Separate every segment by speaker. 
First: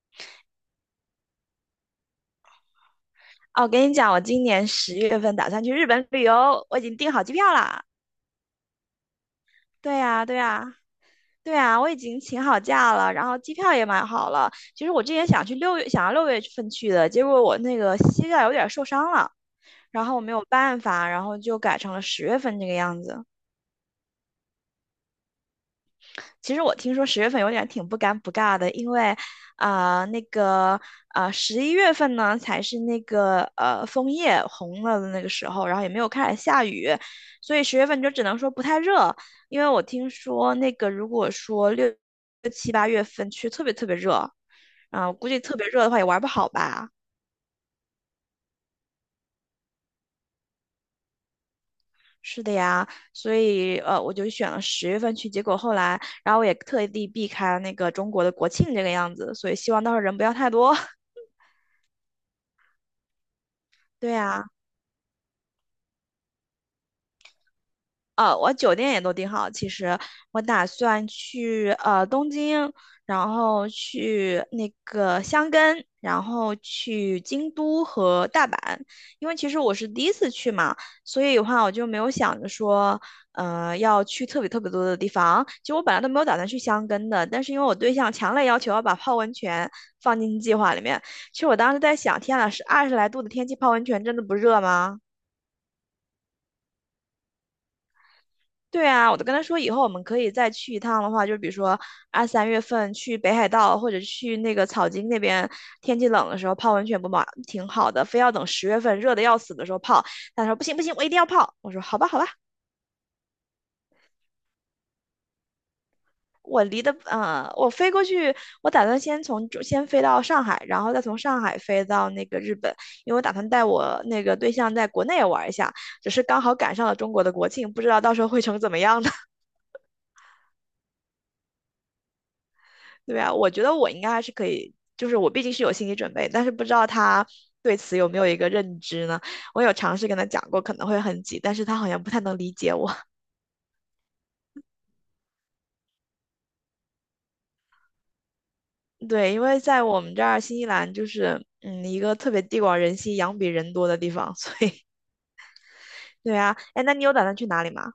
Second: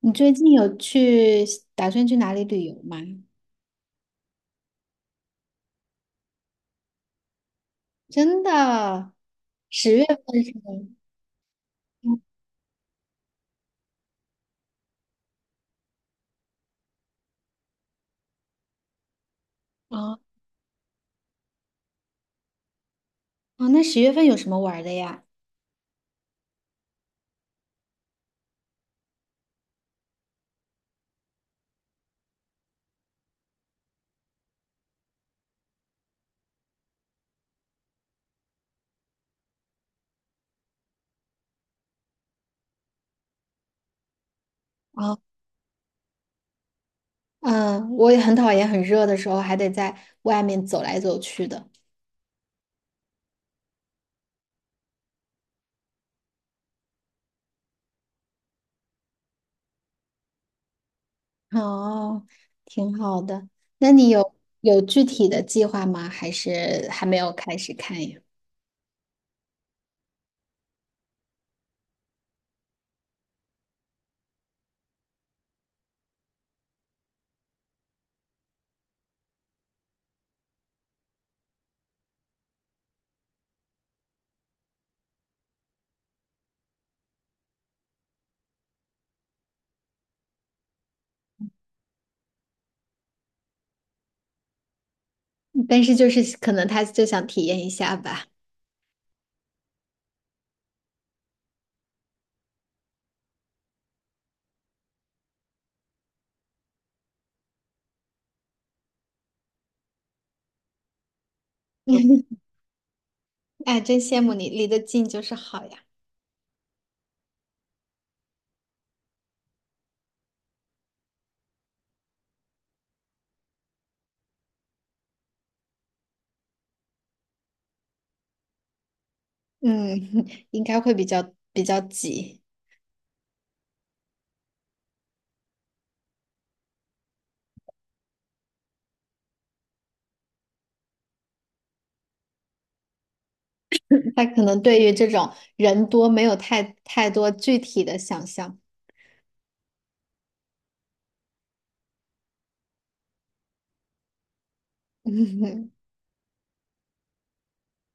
Speaker 1: 你最近打算去哪里旅游吗？
Speaker 2: 哦，我跟你讲，我今年十月份打算去日本旅游，我已经订好机票啦。
Speaker 1: 真的，
Speaker 2: 对
Speaker 1: 十月
Speaker 2: 呀，对
Speaker 1: 份是吗？
Speaker 2: 呀，对呀，我已
Speaker 1: 嗯。
Speaker 2: 经请好假了，然后机票也买好了。其实我之前想去六月，想要六月份去的，结果我那个膝盖有点受伤了，然后
Speaker 1: 哦
Speaker 2: 我没有办法，然后就改成了十月份这个样子。
Speaker 1: 哦，那十月份有什么玩儿的呀？
Speaker 2: 其实我听说十月份有点挺不尴不尬的，因为，啊、那个，11月份呢才是那个枫叶红了的那个时候，然后也没有开始下雨，所以十月份就只能说不太热。因为我听说那个如果说6、7、8月份去特别特别热，我
Speaker 1: 哦，
Speaker 2: 估计特别热的话也玩不好吧。
Speaker 1: 嗯，我也很讨厌很热的时候还得在外面走来走去的。
Speaker 2: 是的呀，所以我就选了十月份去，结果后来，然后我也特地避开了那个中国的国庆这个样子，所以希望到时候人不要太多。
Speaker 1: 哦，挺好的。那你
Speaker 2: 对
Speaker 1: 有
Speaker 2: 啊，
Speaker 1: 有具体的计划吗？还是还没有开始看呀？
Speaker 2: 我酒店也都订好。其实我打算去东京，然后去那个箱根，然后去京都和大阪。因为其实我是第一次去嘛，所以的话我就没有想着说，要去特别特别多的地方。其实我本来都没有打算去箱根的，但是因为我对象强烈要求要把泡温泉放进计划里面，其实我当时在想，天呐，是20来度的天气泡温泉真的不热吗？
Speaker 1: 但是就是可能他就想体验一下吧。
Speaker 2: 对啊，我都跟他说，以后我们可以再去一趟的话，就比如说2、3月份去北海道或者去那个草津那边，天气冷的时候泡温泉不嘛挺好的，非要等十月份热的要死的时候泡。他说不行不行，我一定要泡。我说好吧好吧，
Speaker 1: 哎，真羡慕你，离得近就是好呀。
Speaker 2: 我离的我飞过去，我打算先飞到上海，然后再从上海飞到那个日本，因为我打算带我那个对象在国内玩一下，只是刚好赶上了中国的国庆，不知道到时候会成怎么样呢。
Speaker 1: 嗯。应该会比较急。
Speaker 2: 对啊，我觉得我应该还是可以，就是我毕竟是有心理准备，但是不知道他对此有没有一个认知呢？我有尝试跟他讲过可能会很挤，但是他好像不太能理解我。
Speaker 1: 他可能对于这种人多没有太多具体的想象。
Speaker 2: 对，因为在我们这儿新西兰就是嗯一个特别地广人稀、羊比人多的地方，所以 对啊，哎，那你有打算去哪里吗？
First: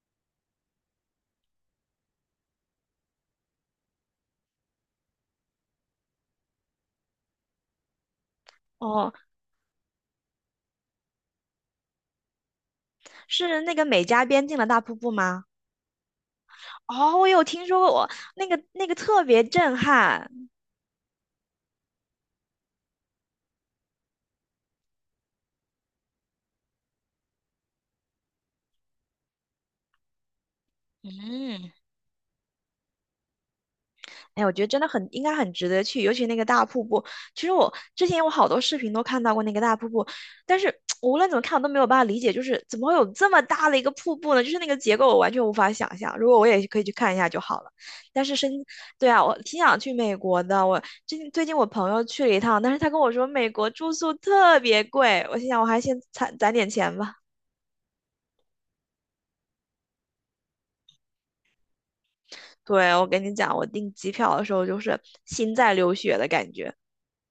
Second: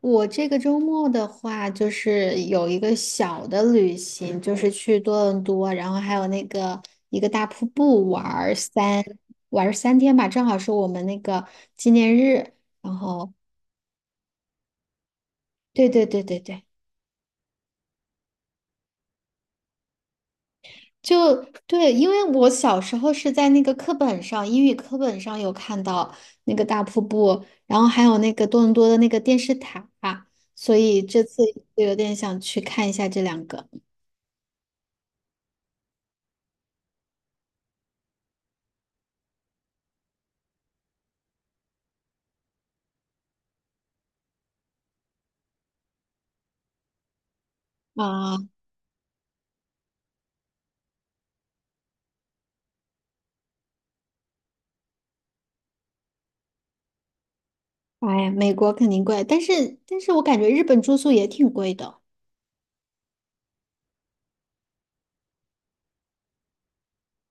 Speaker 1: 我这个周末的话，就是有一个小的旅行，就是去多伦多，然后还有那个一个大瀑布玩儿三
Speaker 2: 哦，
Speaker 1: 玩儿三天吧，正好是我们那个纪念日。然后，
Speaker 2: 是那个美加边境的大瀑布吗？
Speaker 1: 对对对对对，
Speaker 2: 哦，我有听说过，我那个特别震撼。
Speaker 1: 就对，因为我小时候是在那个课本上，英语课本上有看到那个大瀑布，然后还有那个多伦多的那个电视塔，所以这次
Speaker 2: 嗯，
Speaker 1: 就有点想去看一下这两个。
Speaker 2: 哎，我觉得真的很应该很值得去，尤其那个大瀑布。其实我之前我好多视频都看到过那个大瀑布，但是无论怎么看我都没有办法理解，就是怎么会有这么大的一个瀑布呢？就是那个结构我完全无法想象。如果我也可以去看一下就好了。但是深，
Speaker 1: 啊。
Speaker 2: 对啊，我挺想去美国的。我最近我朋友去了一趟，但是他跟我说美国住宿特别贵，我心想我还先攒攒点钱吧。
Speaker 1: 哎呀，美国肯定贵，但是我感觉日本住宿也挺贵的，
Speaker 2: 对，我跟你讲，我订机票的时候就是心在流血的感觉。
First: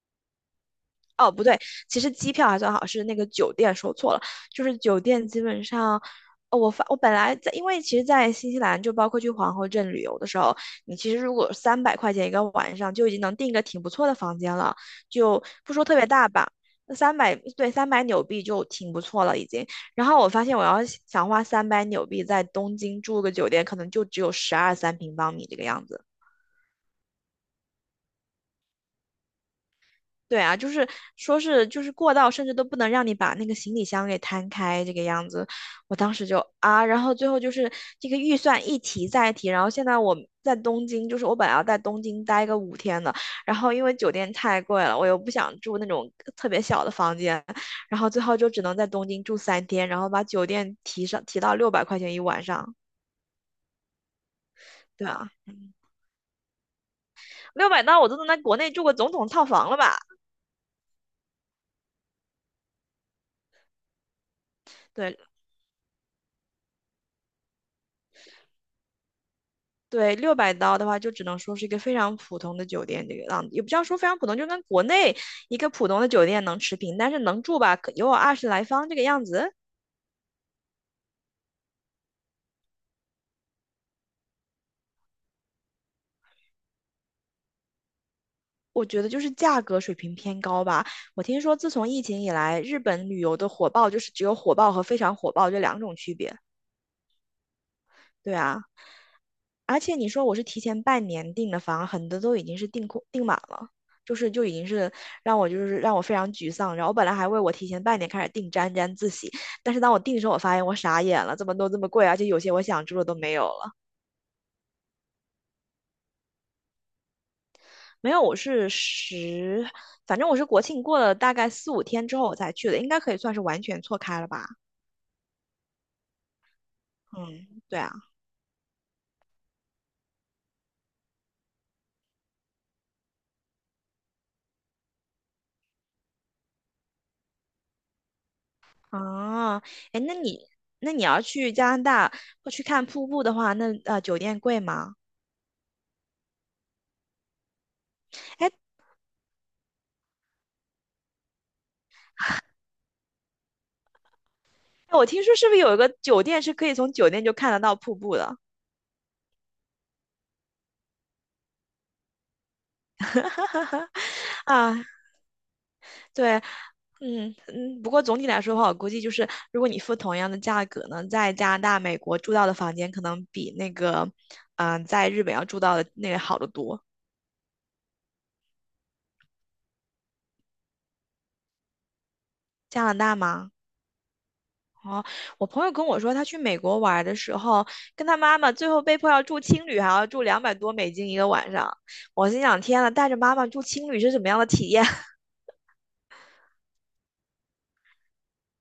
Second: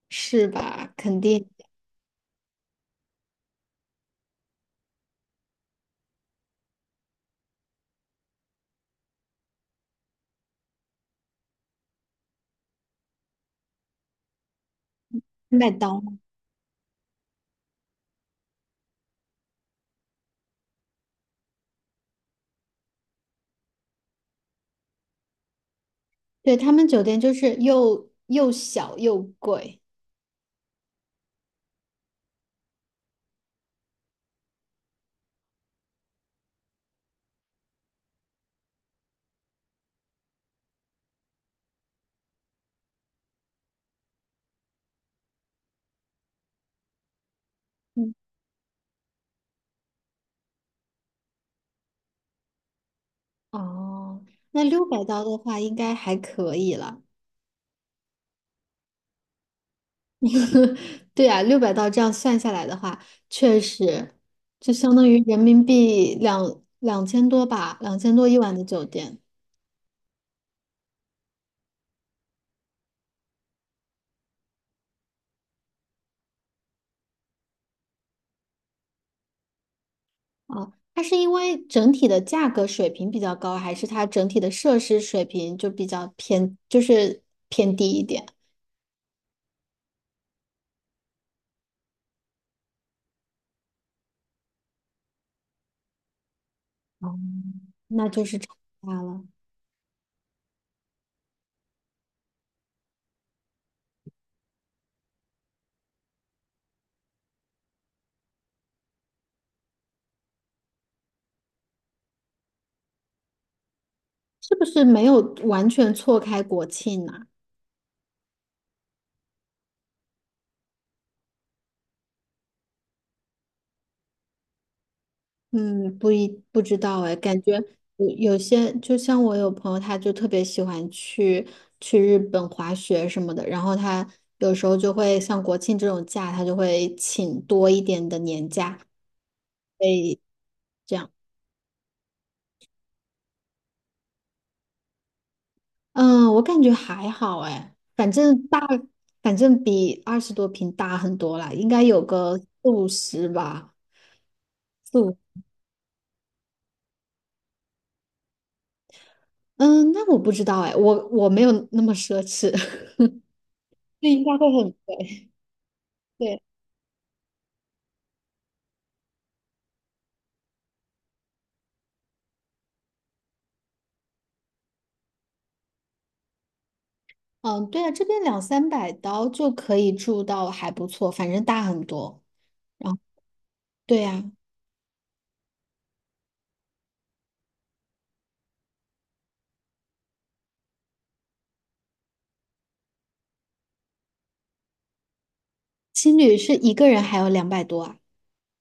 Speaker 1: 是吧？肯
Speaker 2: 哦，不
Speaker 1: 定。
Speaker 2: 对，其实机票还算好，是那个酒店说错了，就是酒店基本上，哦，我本来在，因为其实，在新西兰就包括去皇后镇旅游的时候，你其实如果300块钱一个晚上就已经能订一个挺不错的房间了，就
Speaker 1: 麦
Speaker 2: 不说特
Speaker 1: 当
Speaker 2: 别
Speaker 1: 劳。
Speaker 2: 大吧，那三百对三百纽币就挺不错了已经。然后我发现我要想花三百纽币在东京住个酒店，可能就只有12、13平方米这个样子。
Speaker 1: 对，他们酒店就是又小又贵。
Speaker 2: 对啊，就是说是就是过道，甚至都不能让你把那个行李箱给摊开这个样子。我当时就啊，然后最后就是这个预算一提再提，然后现在我在东京，就是我本来要在东京待个五天的，然后因为酒店太贵了，我又不想住那种特别小的房间，然后
Speaker 1: 嗯。
Speaker 2: 最后就只能在东京住3天，然后把酒店提到600块钱一晚上。
Speaker 1: 哦，那六百
Speaker 2: 对
Speaker 1: 刀
Speaker 2: 啊，
Speaker 1: 的话应该还可以了。
Speaker 2: 六百刀我都能在国内住个总统套房了吧？
Speaker 1: 对呀，600刀这样算下来的话，确实就相当
Speaker 2: 对，
Speaker 1: 于人民币两千多吧，两千多一晚的酒店。
Speaker 2: 对，六百刀的话，就只能说是一个非常普通的酒店，这个样子也不叫说非常普通，就跟国内一个普通的酒店能持平，但是能住吧，可有20来方这个样子，
Speaker 1: 啊。它是因为整体的价格水平比较高，还是它整体的设施水平就比较偏，就是偏低一点？
Speaker 2: 我觉得就是价格水平偏高吧。我听说自从疫情以来，日本旅游的火爆就是只有火爆和非常火爆这两种区别。
Speaker 1: 哦，那就
Speaker 2: 对
Speaker 1: 是差
Speaker 2: 啊，
Speaker 1: 大了。
Speaker 2: 而且你说我是提前半年订的房，很多都已经是订空订满了，就已经是让我非常沮丧。然后我本来还为我提前半年开始订沾沾自喜，但是当我订的时候，我发现我傻眼了，这么多这么贵，而且有些我想住的都没有了。
Speaker 1: 是不是没有完全错开国庆呢？
Speaker 2: 没有，我是十，反正我是国庆过了大概4、5天之后我才去的，应该可以算是完全错开了吧？
Speaker 1: 嗯，不知道哎，感觉
Speaker 2: 嗯，对啊，
Speaker 1: 有有些。就像我有朋友，他就特别喜欢去日本滑雪什么的，然后他有时候就会像国庆这种假，他就会请多一点的年假，
Speaker 2: 啊，哎，那
Speaker 1: 会
Speaker 2: 你那
Speaker 1: 这
Speaker 2: 你
Speaker 1: 样。
Speaker 2: 要去加拿大或去看瀑布的话，那酒店贵吗？
Speaker 1: 嗯，我感觉还好哎，反正
Speaker 2: 哎，
Speaker 1: 大。反正比20多平大很多啦，应该有个四五十吧，四
Speaker 2: 我
Speaker 1: 五。
Speaker 2: 听说是不是有一个酒店是可以从酒店就看得到瀑布的？
Speaker 1: 嗯，那我不知道哎，我没有那么奢侈。那应该会很
Speaker 2: 啊，
Speaker 1: 贵。
Speaker 2: 对，
Speaker 1: 对。
Speaker 2: 嗯嗯，不过总体来说的话，我估计就是如果你付同样的价格呢，在加拿大、美国住到的房间可能比那个，在日本要住到的那个好得多。
Speaker 1: 嗯，对啊，这边两三百刀就可以住到还不错，反正大很多。
Speaker 2: 加
Speaker 1: 然
Speaker 2: 拿
Speaker 1: 后，
Speaker 2: 大吗？
Speaker 1: 对呀。
Speaker 2: 哦，我朋友跟我说，他去美国玩的时候，跟他妈妈最后被迫要住青旅，还要住200多美金一个晚上。我心想，天呐，带着妈妈住青旅是什么样的体验？
Speaker 1: 青旅是一个人还有两百多啊。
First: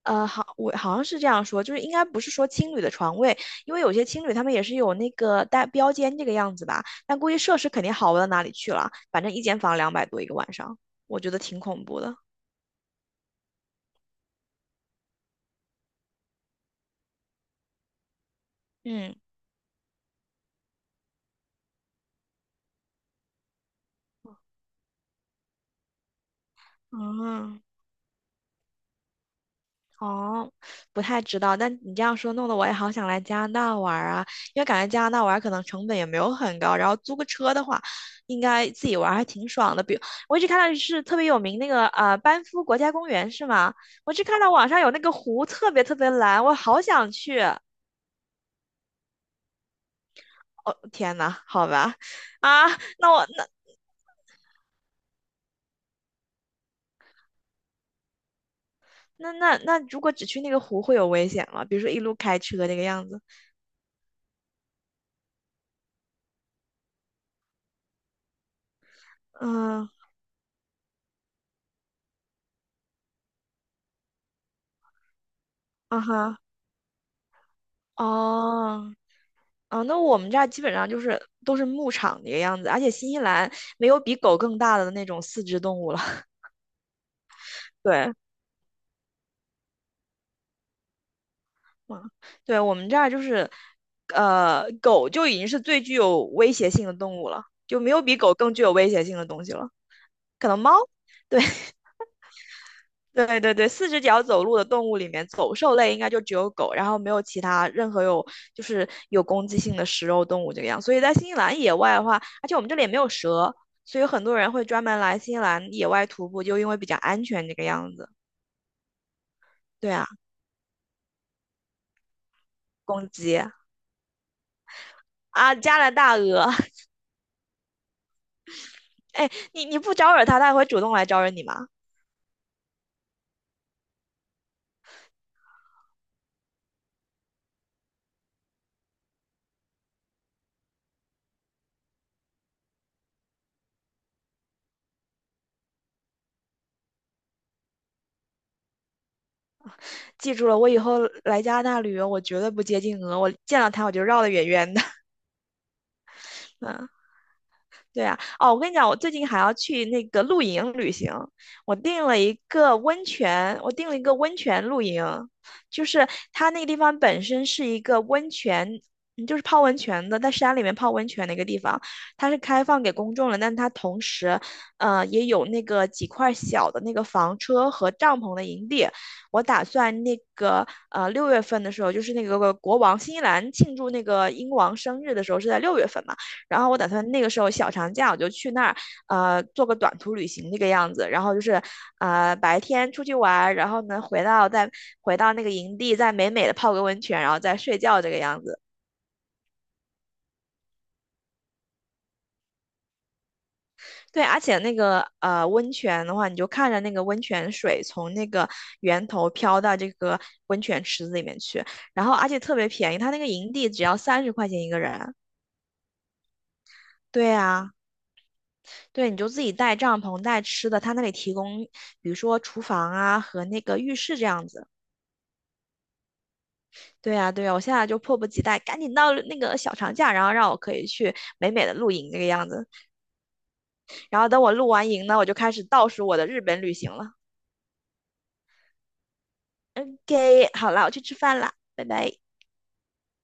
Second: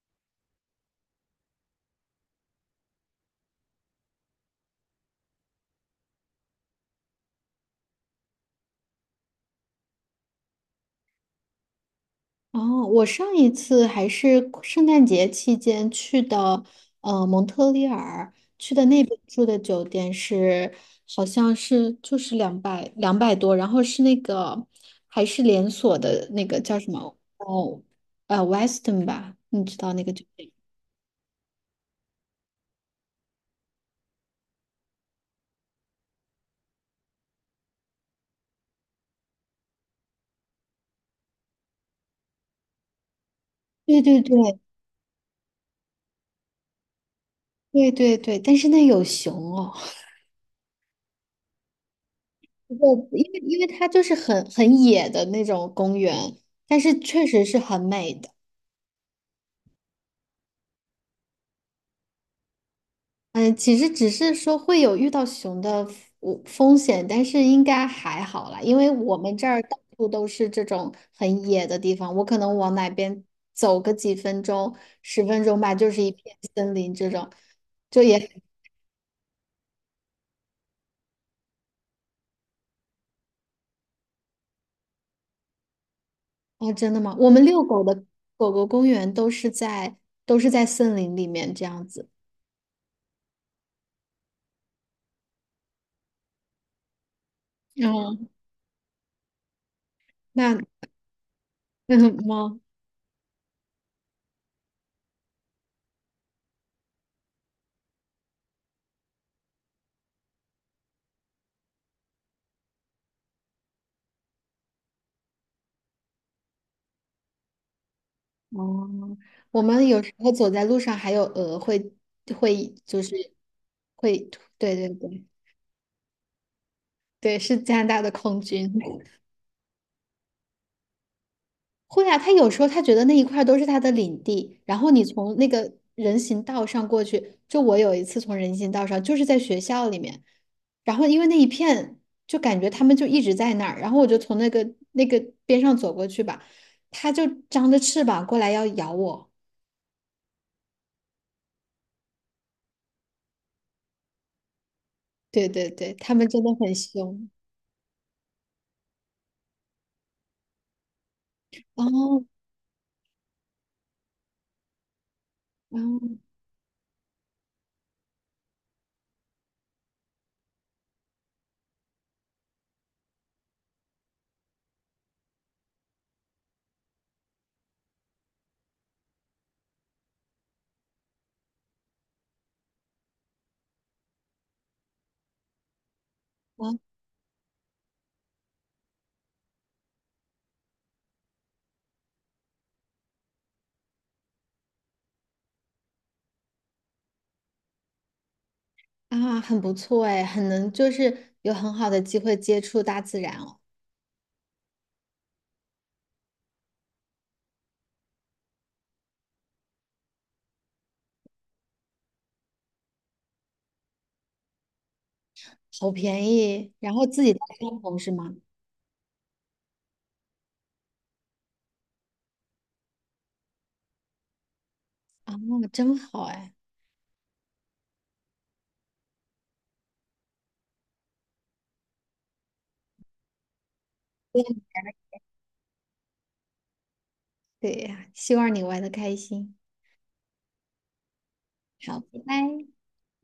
Speaker 2: 好，我好像是这样说，就是应该不是说青旅的床位，因为有些青旅他们也是有那个带标间这个样子吧，但估计设施肯定好不到哪里去了，反正一间房两百多一个晚上，我觉得挺恐怖的。
Speaker 1: 哦，我上一次还是圣诞节期间去的。蒙特利尔去的那
Speaker 2: 嗯，
Speaker 1: 边住的酒店是。好像是就是两百多，然后是那个还是连锁的那个叫什么？
Speaker 2: 啊。
Speaker 1: 哦，Weston 吧，你知道那个酒
Speaker 2: 哦，
Speaker 1: 店。
Speaker 2: 不太知道，但你这样说，弄得我也好想来加拿大玩儿啊，因为感觉加拿大玩儿可能成本也没有很高，然后租个车的话，应该自己玩儿还挺爽的。比如我一直看到是特别有名那个班夫国家公园是吗？
Speaker 1: 对
Speaker 2: 我
Speaker 1: 对
Speaker 2: 只看到
Speaker 1: 对
Speaker 2: 网上有那个湖特别特别蓝，我好想去。
Speaker 1: 对对对，但是那有熊哦。
Speaker 2: 哦，天呐，好吧，啊，
Speaker 1: 对，
Speaker 2: 那我
Speaker 1: 因为
Speaker 2: 那
Speaker 1: 因为它就是很野的那种公园，但是确实是很美的。
Speaker 2: 那那那如果只去那个湖会有危险吗？比如说一路开车那个样子？
Speaker 1: 嗯，其实只是说会有遇到熊的风险，但是应该还好啦，因为我们这儿到
Speaker 2: 嗯，
Speaker 1: 处都是这种很野的地方，我可能往哪边走个几分钟、10分钟吧，就
Speaker 2: 啊
Speaker 1: 是一片
Speaker 2: 哈，
Speaker 1: 森林这种。就也
Speaker 2: 哦。啊，那我们这儿基本上就是都是牧场的一个样子，而且新西兰没有比狗更大的那种四肢动物了。
Speaker 1: 哦，真的吗？我们遛狗的
Speaker 2: 对，
Speaker 1: 狗狗公园都是在森林里面这样子。
Speaker 2: 嗯，对，我们这儿就是，狗就已经是最具有威胁性的动物了，就没有比
Speaker 1: 哦，
Speaker 2: 狗更具有威胁性的东西了。可
Speaker 1: 那
Speaker 2: 能 猫，对。
Speaker 1: 那嗯吗？
Speaker 2: 对对对，四只脚走路的动物里面，走兽类应该就只有狗，然后没有其他任何有就是有攻击性的食肉动物这个样。所以在新西兰野外的话，而且我们这里也没有蛇，所以很多人会专门来新西兰野外徒步，就因为比较安全这个样子。
Speaker 1: 哦，我们
Speaker 2: 对
Speaker 1: 有
Speaker 2: 啊，
Speaker 1: 时候走在路上，还有鹅会会就
Speaker 2: 公
Speaker 1: 是
Speaker 2: 鸡
Speaker 1: 会，对对对
Speaker 2: 啊，加拿大鹅，
Speaker 1: 对，是加拿大的空军。
Speaker 2: 哎，你不招惹它，它也会主动来招惹你吗？
Speaker 1: 会啊，他有时候他觉得那一块儿都是他的领地，然后你从那个人行道上过去。就我有一次从人行道上，就是在学校里面，然后因为那一片，就感觉他们就一直在那儿，然后我就从那个边上走过去吧，他就张着翅膀过来要咬我。
Speaker 2: 记住了，我以后来加拿大旅游，我绝对不接近鹅，我见到它我就绕得远远的。
Speaker 1: 对对对，他们真的很 凶。
Speaker 2: 对啊，哦，我跟你讲，我最近还要去那个露营旅行，我订了
Speaker 1: 哦。
Speaker 2: 一个温泉，我订了一个温泉露营，
Speaker 1: 哦。
Speaker 2: 就是它那个地方本身是一个温泉，嗯就是泡温泉的，在山里面泡温泉的一个地方，它是开放给公众了，但它同时，也有那个几块小的那个房车和帐篷的营地。我打算那个六月份的时候，就是那个国王新西兰庆祝那个英王生日的时候是在六月份嘛。然后
Speaker 1: 哇。
Speaker 2: 我打算那个时候小长假我就去那儿，做个短途旅行那个样子。然后就是，白天出去玩然后呢回到那个营地，再美美的泡个温泉，然后再睡觉这个样子。
Speaker 1: 啊，很不错哎，很能就是有很好的机会接触大自然哦。
Speaker 2: 对，而且那个温泉的话，你就看着那个温泉水从那个源头飘到这个温泉池子里面去，然后而且特别便宜，它那个营地只要30块钱一个人。
Speaker 1: 好便宜，然后自
Speaker 2: 对
Speaker 1: 己带帐
Speaker 2: 啊。
Speaker 1: 篷是吗？
Speaker 2: 对，你就自己带帐篷、带吃的，他那里提供，比如说厨房啊和那个浴室这样子。
Speaker 1: 啊，真好哎。
Speaker 2: 对呀，对呀，我现在就迫不及待，赶紧到那个小长假，然后让我可以去美美的露营这个样子。然后等我
Speaker 1: 对。
Speaker 2: 露完营呢，我就开始倒数我的日本旅行了。
Speaker 1: 对呀，希望你玩的开心。
Speaker 2: OK，好了，我去吃饭啦，拜
Speaker 1: 好，
Speaker 2: 拜。
Speaker 1: 拜拜。